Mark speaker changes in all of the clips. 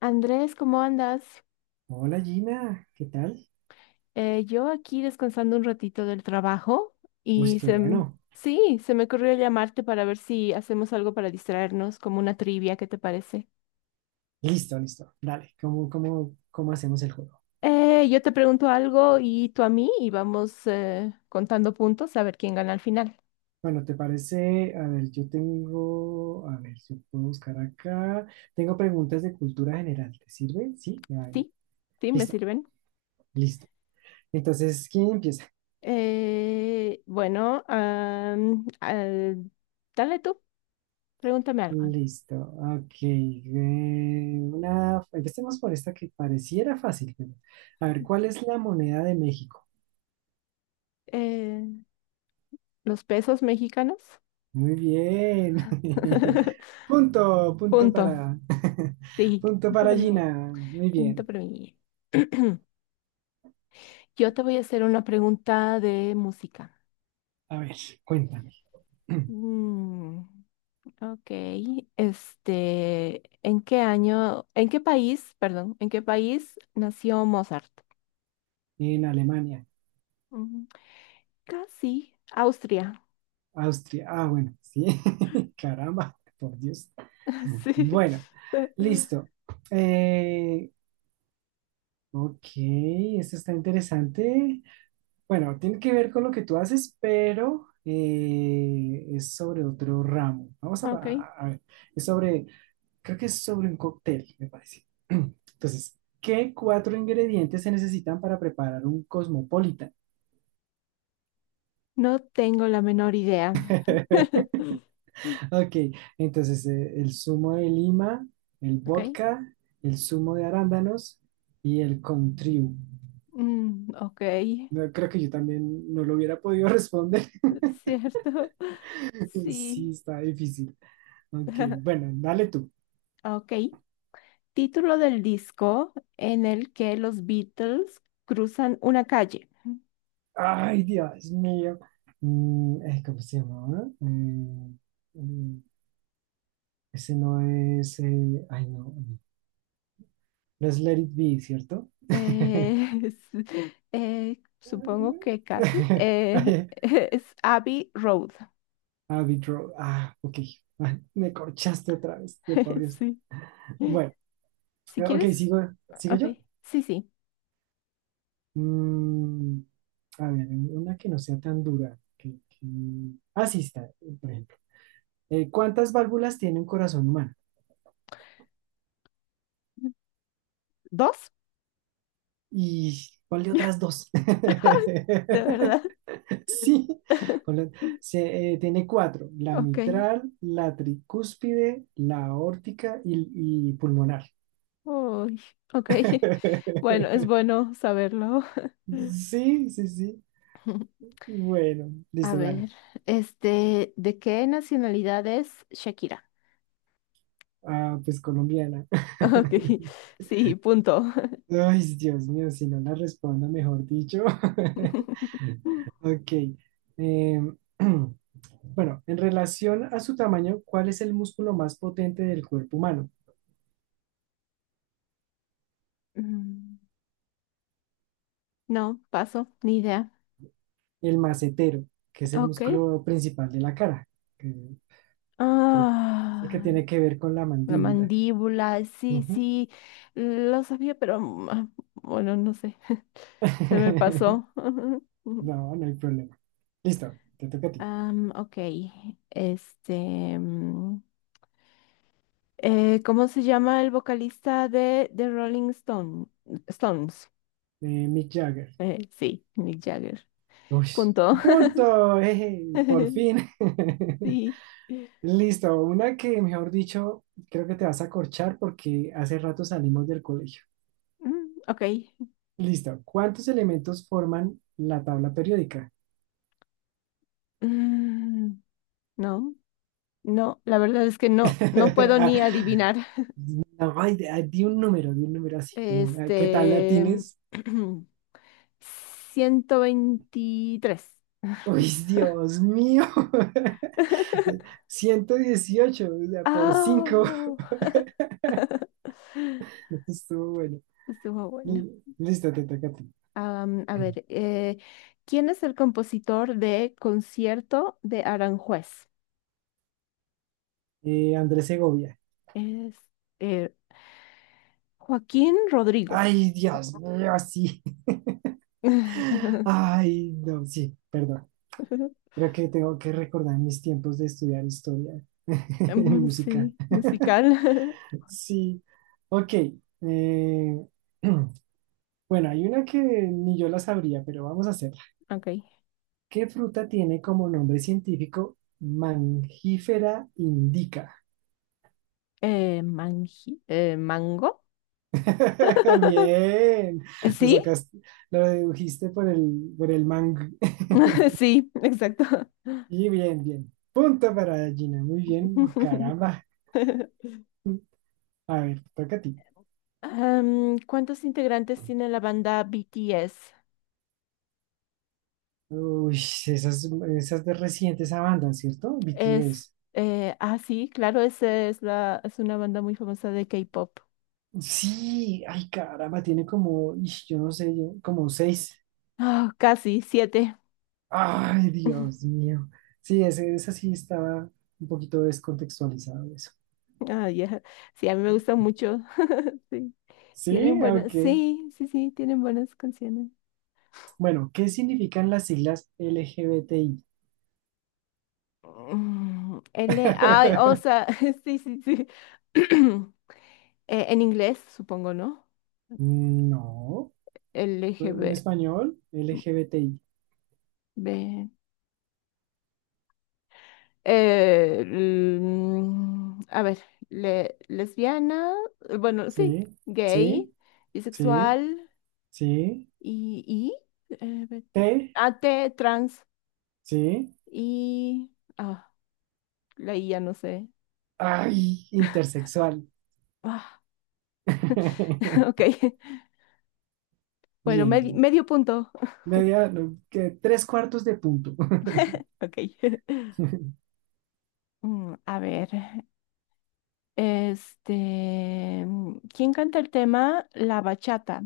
Speaker 1: Andrés, ¿cómo andas?
Speaker 2: Hola Gina, ¿qué tal?
Speaker 1: Yo aquí descansando un ratito del trabajo
Speaker 2: Uy
Speaker 1: y
Speaker 2: qué
Speaker 1: se, m-
Speaker 2: bueno.
Speaker 1: sí, se me ocurrió llamarte para ver si hacemos algo para distraernos, como una trivia, ¿qué te parece?
Speaker 2: Listo, listo. Dale, ¿cómo, cómo hacemos el juego?
Speaker 1: Yo te pregunto algo y tú a mí y vamos contando puntos a ver quién gana al final.
Speaker 2: Bueno, ¿te parece? A ver, yo tengo, a ver, yo puedo buscar acá. Tengo preguntas de cultura general. ¿Te sirve? Sí, ya,
Speaker 1: ¿Sí? ¿Sí? ¿Me
Speaker 2: listo,
Speaker 1: sirven?
Speaker 2: listo. Entonces, ¿quién empieza?
Speaker 1: Bueno, dale tú, pregúntame algo.
Speaker 2: Listo, ok. Una, empecemos por esta que pareciera fácil, pero... A ver, ¿cuál es la moneda de México?
Speaker 1: Eh, ¿Los pesos mexicanos?
Speaker 2: Muy bien. Punto, punto
Speaker 1: Punto.
Speaker 2: para,
Speaker 1: Sí,
Speaker 2: punto
Speaker 1: punto
Speaker 2: para
Speaker 1: para mí.
Speaker 2: Gina. Muy
Speaker 1: Pregunta
Speaker 2: bien.
Speaker 1: para mí. Yo te voy a hacer una pregunta de música.
Speaker 2: A ver, cuéntame.
Speaker 1: Mm, ok. ¿En qué año, en qué país, perdón, en qué país nació Mozart?
Speaker 2: En Alemania,
Speaker 1: Mm, Casi, Austria.
Speaker 2: Austria. Ah, bueno, sí. Caramba, por Dios.
Speaker 1: Sí.
Speaker 2: Bueno, listo. Eh, ok, esto está interesante. Bueno, tiene que ver con lo que tú haces, pero es sobre otro ramo. Vamos
Speaker 1: Ok.
Speaker 2: a ver, es sobre, creo que es sobre un cóctel, me parece. Entonces, ¿qué cuatro ingredientes se necesitan para preparar un cosmopolitan?
Speaker 1: No tengo la menor idea.
Speaker 2: Ok, entonces el zumo de lima, el
Speaker 1: Ok.
Speaker 2: vodka, el zumo de arándanos y el contriu.
Speaker 1: Ok.
Speaker 2: No, creo que yo también no lo hubiera podido responder.
Speaker 1: Cierto.
Speaker 2: Sí,
Speaker 1: Sí.
Speaker 2: está difícil. Ok, bueno, dale tú.
Speaker 1: Ok. Título del disco en el que los Beatles cruzan una calle.
Speaker 2: Ay, Dios mío. ¿Cómo se llama? Mm, Ese no es. Ay, no. No. No es Let It Be, ¿cierto?
Speaker 1: Eh, supongo
Speaker 2: Ujú.
Speaker 1: que casi.
Speaker 2: Ay,
Speaker 1: Es Abbey Road.
Speaker 2: Abbey Road. Ah, ok. Ah, me corchaste otra vez, de por Dios.
Speaker 1: Sí.
Speaker 2: Bueno,
Speaker 1: Si
Speaker 2: ok,
Speaker 1: quieres,
Speaker 2: sigo, ¿sigo
Speaker 1: ok.
Speaker 2: yo?
Speaker 1: Sí, sí.
Speaker 2: Mm, a ver, una que no sea tan dura. Ah, sí, está, por ejemplo. ¿Cuántas válvulas tiene un corazón humano?
Speaker 1: ¿Dos?
Speaker 2: ¿Y cuál de otras dos?
Speaker 1: De verdad.
Speaker 2: Sí, hola. Tiene cuatro, la
Speaker 1: Ok.
Speaker 2: mitral, la tricúspide, la aórtica y pulmonar.
Speaker 1: Uy, ok. Bueno, es bueno saberlo.
Speaker 2: Sí, sí, sí. Bueno,
Speaker 1: A
Speaker 2: listo, dale.
Speaker 1: ver, ¿de qué nacionalidad es Shakira?
Speaker 2: Ah, pues colombiana.
Speaker 1: Ok, sí, punto.
Speaker 2: Ay, Dios mío, si no la respondo, mejor dicho. Ok. eh, bueno, en relación a su tamaño, ¿cuál es el músculo más potente del cuerpo humano?
Speaker 1: Mm, No, paso, ni idea.
Speaker 2: El macetero, que es el
Speaker 1: Ok.
Speaker 2: músculo principal de la cara, que creo que es el que
Speaker 1: Ah,
Speaker 2: tiene que ver con la
Speaker 1: la
Speaker 2: mandíbula.
Speaker 1: mandíbula, sí,
Speaker 2: Ujú.
Speaker 1: sí, lo sabía, pero bueno, no sé, se me pasó.
Speaker 2: No, no hay problema. Listo, te toca a ti.
Speaker 1: Ok, este, mm, ¿cómo se llama el vocalista de Stones?
Speaker 2: Mick Jagger.
Speaker 1: Sí, Mick Jagger.
Speaker 2: Uy,
Speaker 1: Punto.
Speaker 2: punto. Por fin.
Speaker 1: Sí.
Speaker 2: Listo, una que, mejor dicho, creo que te vas a corchar porque hace rato salimos del colegio.
Speaker 1: Ok.
Speaker 2: Listo, ¿cuántos elementos forman la tabla periódica?
Speaker 1: Mm, no, no, la verdad es que no, no puedo
Speaker 2: Ah,
Speaker 1: ni adivinar.
Speaker 2: no, ay, di un número así como, ay, ¿qué tal la
Speaker 1: Este,
Speaker 2: tienes?
Speaker 1: 123.
Speaker 2: Uy, Dios mío, 118, o sea, por
Speaker 1: Ah,
Speaker 2: cinco.
Speaker 1: no,
Speaker 2: Estuvo bueno.
Speaker 1: estuvo buena.
Speaker 2: Li- Listo, te toca a ti.
Speaker 1: A ver, ¿quién es el compositor de Concierto de Aranjuez?
Speaker 2: Andrés Segovia.
Speaker 1: Es eh, Joaquín Rodrigo.
Speaker 2: Ay, Dios mío, sí. Ay, no, sí, perdón. Creo que tengo que recordar mis tiempos de estudiar historia en música.
Speaker 1: Sí, musical.
Speaker 2: Sí, ok. eh, bueno, hay una que ni yo la sabría, pero vamos a hacer.
Speaker 1: Ok.
Speaker 2: ¿Qué fruta tiene como nombre científico mangifera indica?
Speaker 1: Mango.
Speaker 2: Bien, lo
Speaker 1: ¿Sí?
Speaker 2: sacaste, lo dedujiste por el mang.
Speaker 1: Sí, exacto.
Speaker 2: Y bien, bien. Punto para Gina, muy bien, caramba. A ver, toca a ti.
Speaker 1: ¿Cuántos integrantes tiene la banda BTS?
Speaker 2: Uy, esas, esas de recientes esa banda, ¿cierto?
Speaker 1: Es,
Speaker 2: BTS.
Speaker 1: sí, claro, es una banda muy famosa de K-pop.
Speaker 2: Sí, ay, caramba, tiene como, ish, yo no sé, yo... como seis.
Speaker 1: Ah, casi, 7.
Speaker 2: Ay, Dios mío. Sí, ese sí estaba un poquito descontextualizado eso.
Speaker 1: Ah, ya. Sí, a mí me gusta mucho. Sí,
Speaker 2: Sí,
Speaker 1: tienen buenas,
Speaker 2: ok.
Speaker 1: sí, sí, sí, tienen buenas canciones.
Speaker 2: Bueno, ¿qué significan las siglas LGBTI?
Speaker 1: L, ay, o sea, sí, sí, sí. En inglés, supongo, ¿no?
Speaker 2: No, pues, en
Speaker 1: LGB.
Speaker 2: español,
Speaker 1: B-
Speaker 2: LGBTI.
Speaker 1: B. A ver, lesbiana, bueno, sí,
Speaker 2: Sí,
Speaker 1: gay,
Speaker 2: sí, sí,
Speaker 1: bisexual
Speaker 2: sí.
Speaker 1: y, y
Speaker 2: T,
Speaker 1: AT, trans
Speaker 2: sí.
Speaker 1: y... Ah, la I ya no sé.
Speaker 2: Ay, intersexual.
Speaker 1: Ah, ok. Bueno,
Speaker 2: Bien, bien.
Speaker 1: medio punto.
Speaker 2: Media, no, que tres cuartos de punto.
Speaker 1: Ok. A ver. ¿Quién canta el tema? La bachata.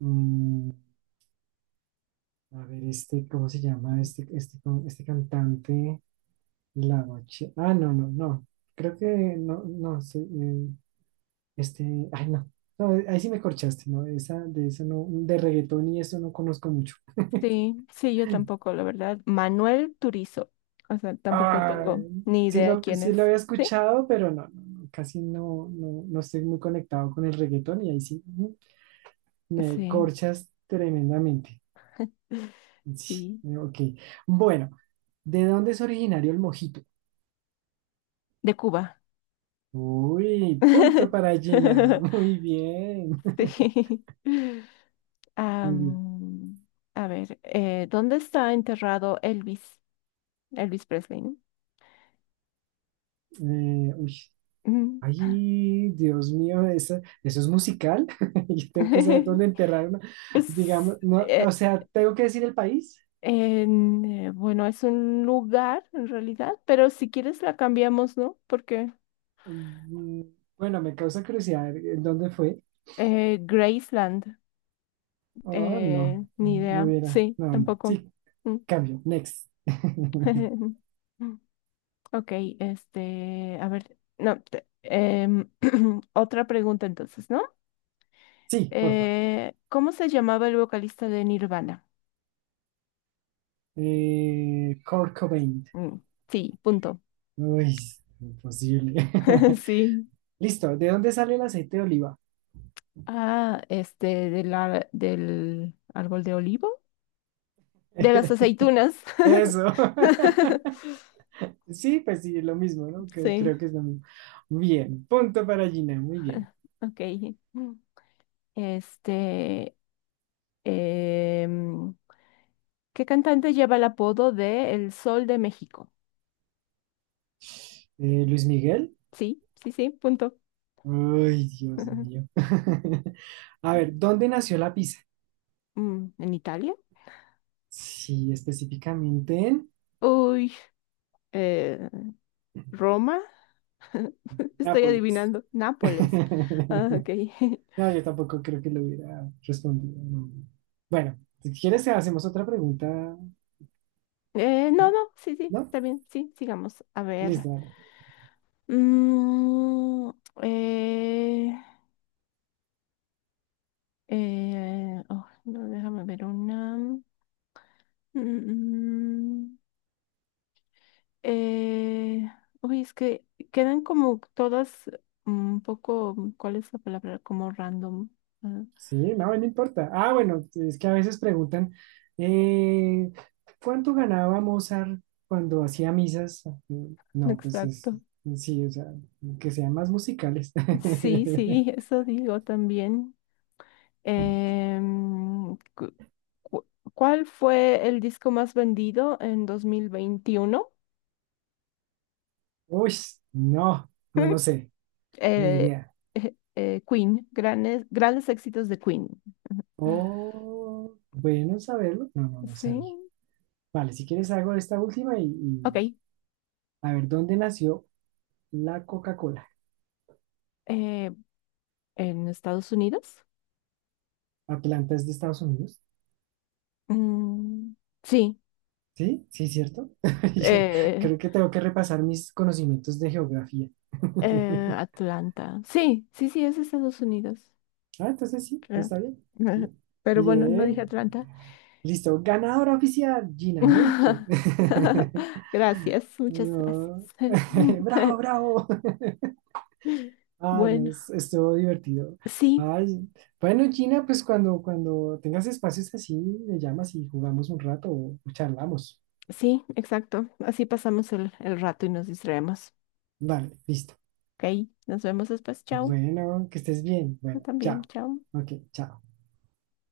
Speaker 2: Mm, A ver, este, ¿cómo se llama? Este cantante, la bache. Ah, no, no, no. Creo que no, no, sí, este, ay, no. No, ahí sí me corchaste, ¿no? Esa, de eso no, de reggaetón y eso no conozco mucho.
Speaker 1: Sí, sí, yo tampoco, la verdad. Manuel Turizo. O sea, tampoco tengo
Speaker 2: Ay,
Speaker 1: ni idea quién
Speaker 2: sí
Speaker 1: es.
Speaker 2: lo había
Speaker 1: Sí,
Speaker 2: escuchado, pero no, no, no, casi no, no, no estoy muy conectado con el reggaetón y ahí sí me
Speaker 1: sí,
Speaker 2: corchas tremendamente. Sí,
Speaker 1: sí.
Speaker 2: ok. Bueno, ¿de dónde es originario el mojito?
Speaker 1: De Cuba.
Speaker 2: Uy, punto para Gina. Muy bien.
Speaker 1: Sí.
Speaker 2: Mm,
Speaker 1: Am, a ver, ¿dónde está enterrado Elvis? Elvis Presley, ¿no?
Speaker 2: eh, uy,
Speaker 1: Ujú.
Speaker 2: Ay, Dios mío, ¿eso, eso es musical? Yo tengo que saber dónde enterrar una, digamos,
Speaker 1: Es,
Speaker 2: no, o
Speaker 1: eh,
Speaker 2: sea, tengo que decir el país.
Speaker 1: Bueno, es un lugar en realidad, pero si quieres la cambiamos, ¿no? Porque
Speaker 2: Mm, bueno, me causa curiosidad, ¿en ¿dónde fue?
Speaker 1: Graceland,
Speaker 2: Oh, no,
Speaker 1: ni
Speaker 2: no
Speaker 1: idea.
Speaker 2: hubiera,
Speaker 1: Sí,
Speaker 2: no,
Speaker 1: tampoco.
Speaker 2: sí,
Speaker 1: Mm.
Speaker 2: cambio, next.
Speaker 1: Ok, a ver, no, otra pregunta entonces, ¿no?
Speaker 2: Sí, por favor.
Speaker 1: ¿Cómo se llamaba el vocalista de Nirvana?
Speaker 2: Kurt Cobain.
Speaker 1: Mm, Sí, punto.
Speaker 2: Uy, imposible.
Speaker 1: Sí.
Speaker 2: Listo, ¿de dónde sale el aceite de oliva?
Speaker 1: Ah, este, del árbol de olivo. De las aceitunas.
Speaker 2: Eso. Sí, pues sí, lo mismo, ¿no? Que
Speaker 1: Sí,
Speaker 2: creo que es lo mismo. Bien, punto para Gina, muy bien.
Speaker 1: ok. Este, em, ¿Qué cantante lleva el apodo de El Sol de México?
Speaker 2: Luis Miguel.
Speaker 1: Sí, sí, sí, punto.
Speaker 2: Ay, Dios mío. A ver, ¿dónde nació la pizza?
Speaker 1: ¿En Italia?
Speaker 2: Sí, específicamente en
Speaker 1: Uy, eh, Roma. Estoy
Speaker 2: Nápoles.
Speaker 1: adivinando. Nápoles. Ah, ok.
Speaker 2: No, yo tampoco creo que lo hubiera respondido. No. Bueno, si quieres, hacemos otra pregunta,
Speaker 1: No, no, sí, sí,
Speaker 2: ¿no?
Speaker 1: está bien. Sí, sigamos. A ver.
Speaker 2: Listo,
Speaker 1: Mm, eh, oh, no, déjame ver una. Mm, mm. eh, Uy, es que quedan como todas un poco, mm, ¿cuál es la palabra? Como random. ah,
Speaker 2: sí, no, no importa. Ah, bueno, es que a veces preguntan, eh, ¿cuánto ganaba Mozart cuando hacía misas? No, pues es,
Speaker 1: exacto.
Speaker 2: sí, o sea, que sean más musicales.
Speaker 1: Sí, sí, eso digo también. Em, cu- cu- ¿Cuál fue el disco más vendido en 2021?
Speaker 2: Uy, no, no, no sé, ni
Speaker 1: Eh,
Speaker 2: idea.
Speaker 1: Queen, grandes éxitos de Queen.
Speaker 2: Oh, bueno saberlo. No, no, no
Speaker 1: Sí,
Speaker 2: sabía. Vale, si quieres hago esta última
Speaker 1: ok.
Speaker 2: y a ver, ¿dónde nació la Coca-Cola?
Speaker 1: Eh, en Estados Unidos.
Speaker 2: ¿Atlanta es de Estados Unidos?
Speaker 1: Mm, sí,
Speaker 2: Sí, sí, cierto. Yo
Speaker 1: eh,
Speaker 2: creo que tengo que repasar mis conocimientos de geografía.
Speaker 1: Atlanta. Sí, sí, sí, es Estados Unidos.
Speaker 2: Ah, entonces sí,
Speaker 1: Creo.
Speaker 2: está bien. ¿Mm?
Speaker 1: Pero bueno, no dije
Speaker 2: Bien.
Speaker 1: Atlanta.
Speaker 2: Listo, ganadora oficial, Gina, muy bien.
Speaker 1: Gracias, muchas gracias.
Speaker 2: No. Bravo, bravo. Ah, no,
Speaker 1: Bueno,
Speaker 2: estuvo divertido.
Speaker 1: sí,
Speaker 2: Ay, bueno, Gina, pues cuando, cuando tengas espacios así, me llamas y jugamos un rato o charlamos.
Speaker 1: sí, exacto. Así pasamos el rato y nos distraemos.
Speaker 2: Vale, listo.
Speaker 1: Ok, nos vemos después. Chao.
Speaker 2: Bueno, que estés bien.
Speaker 1: Tú
Speaker 2: Bueno,
Speaker 1: también,
Speaker 2: chao.
Speaker 1: chao.
Speaker 2: Ok, chao.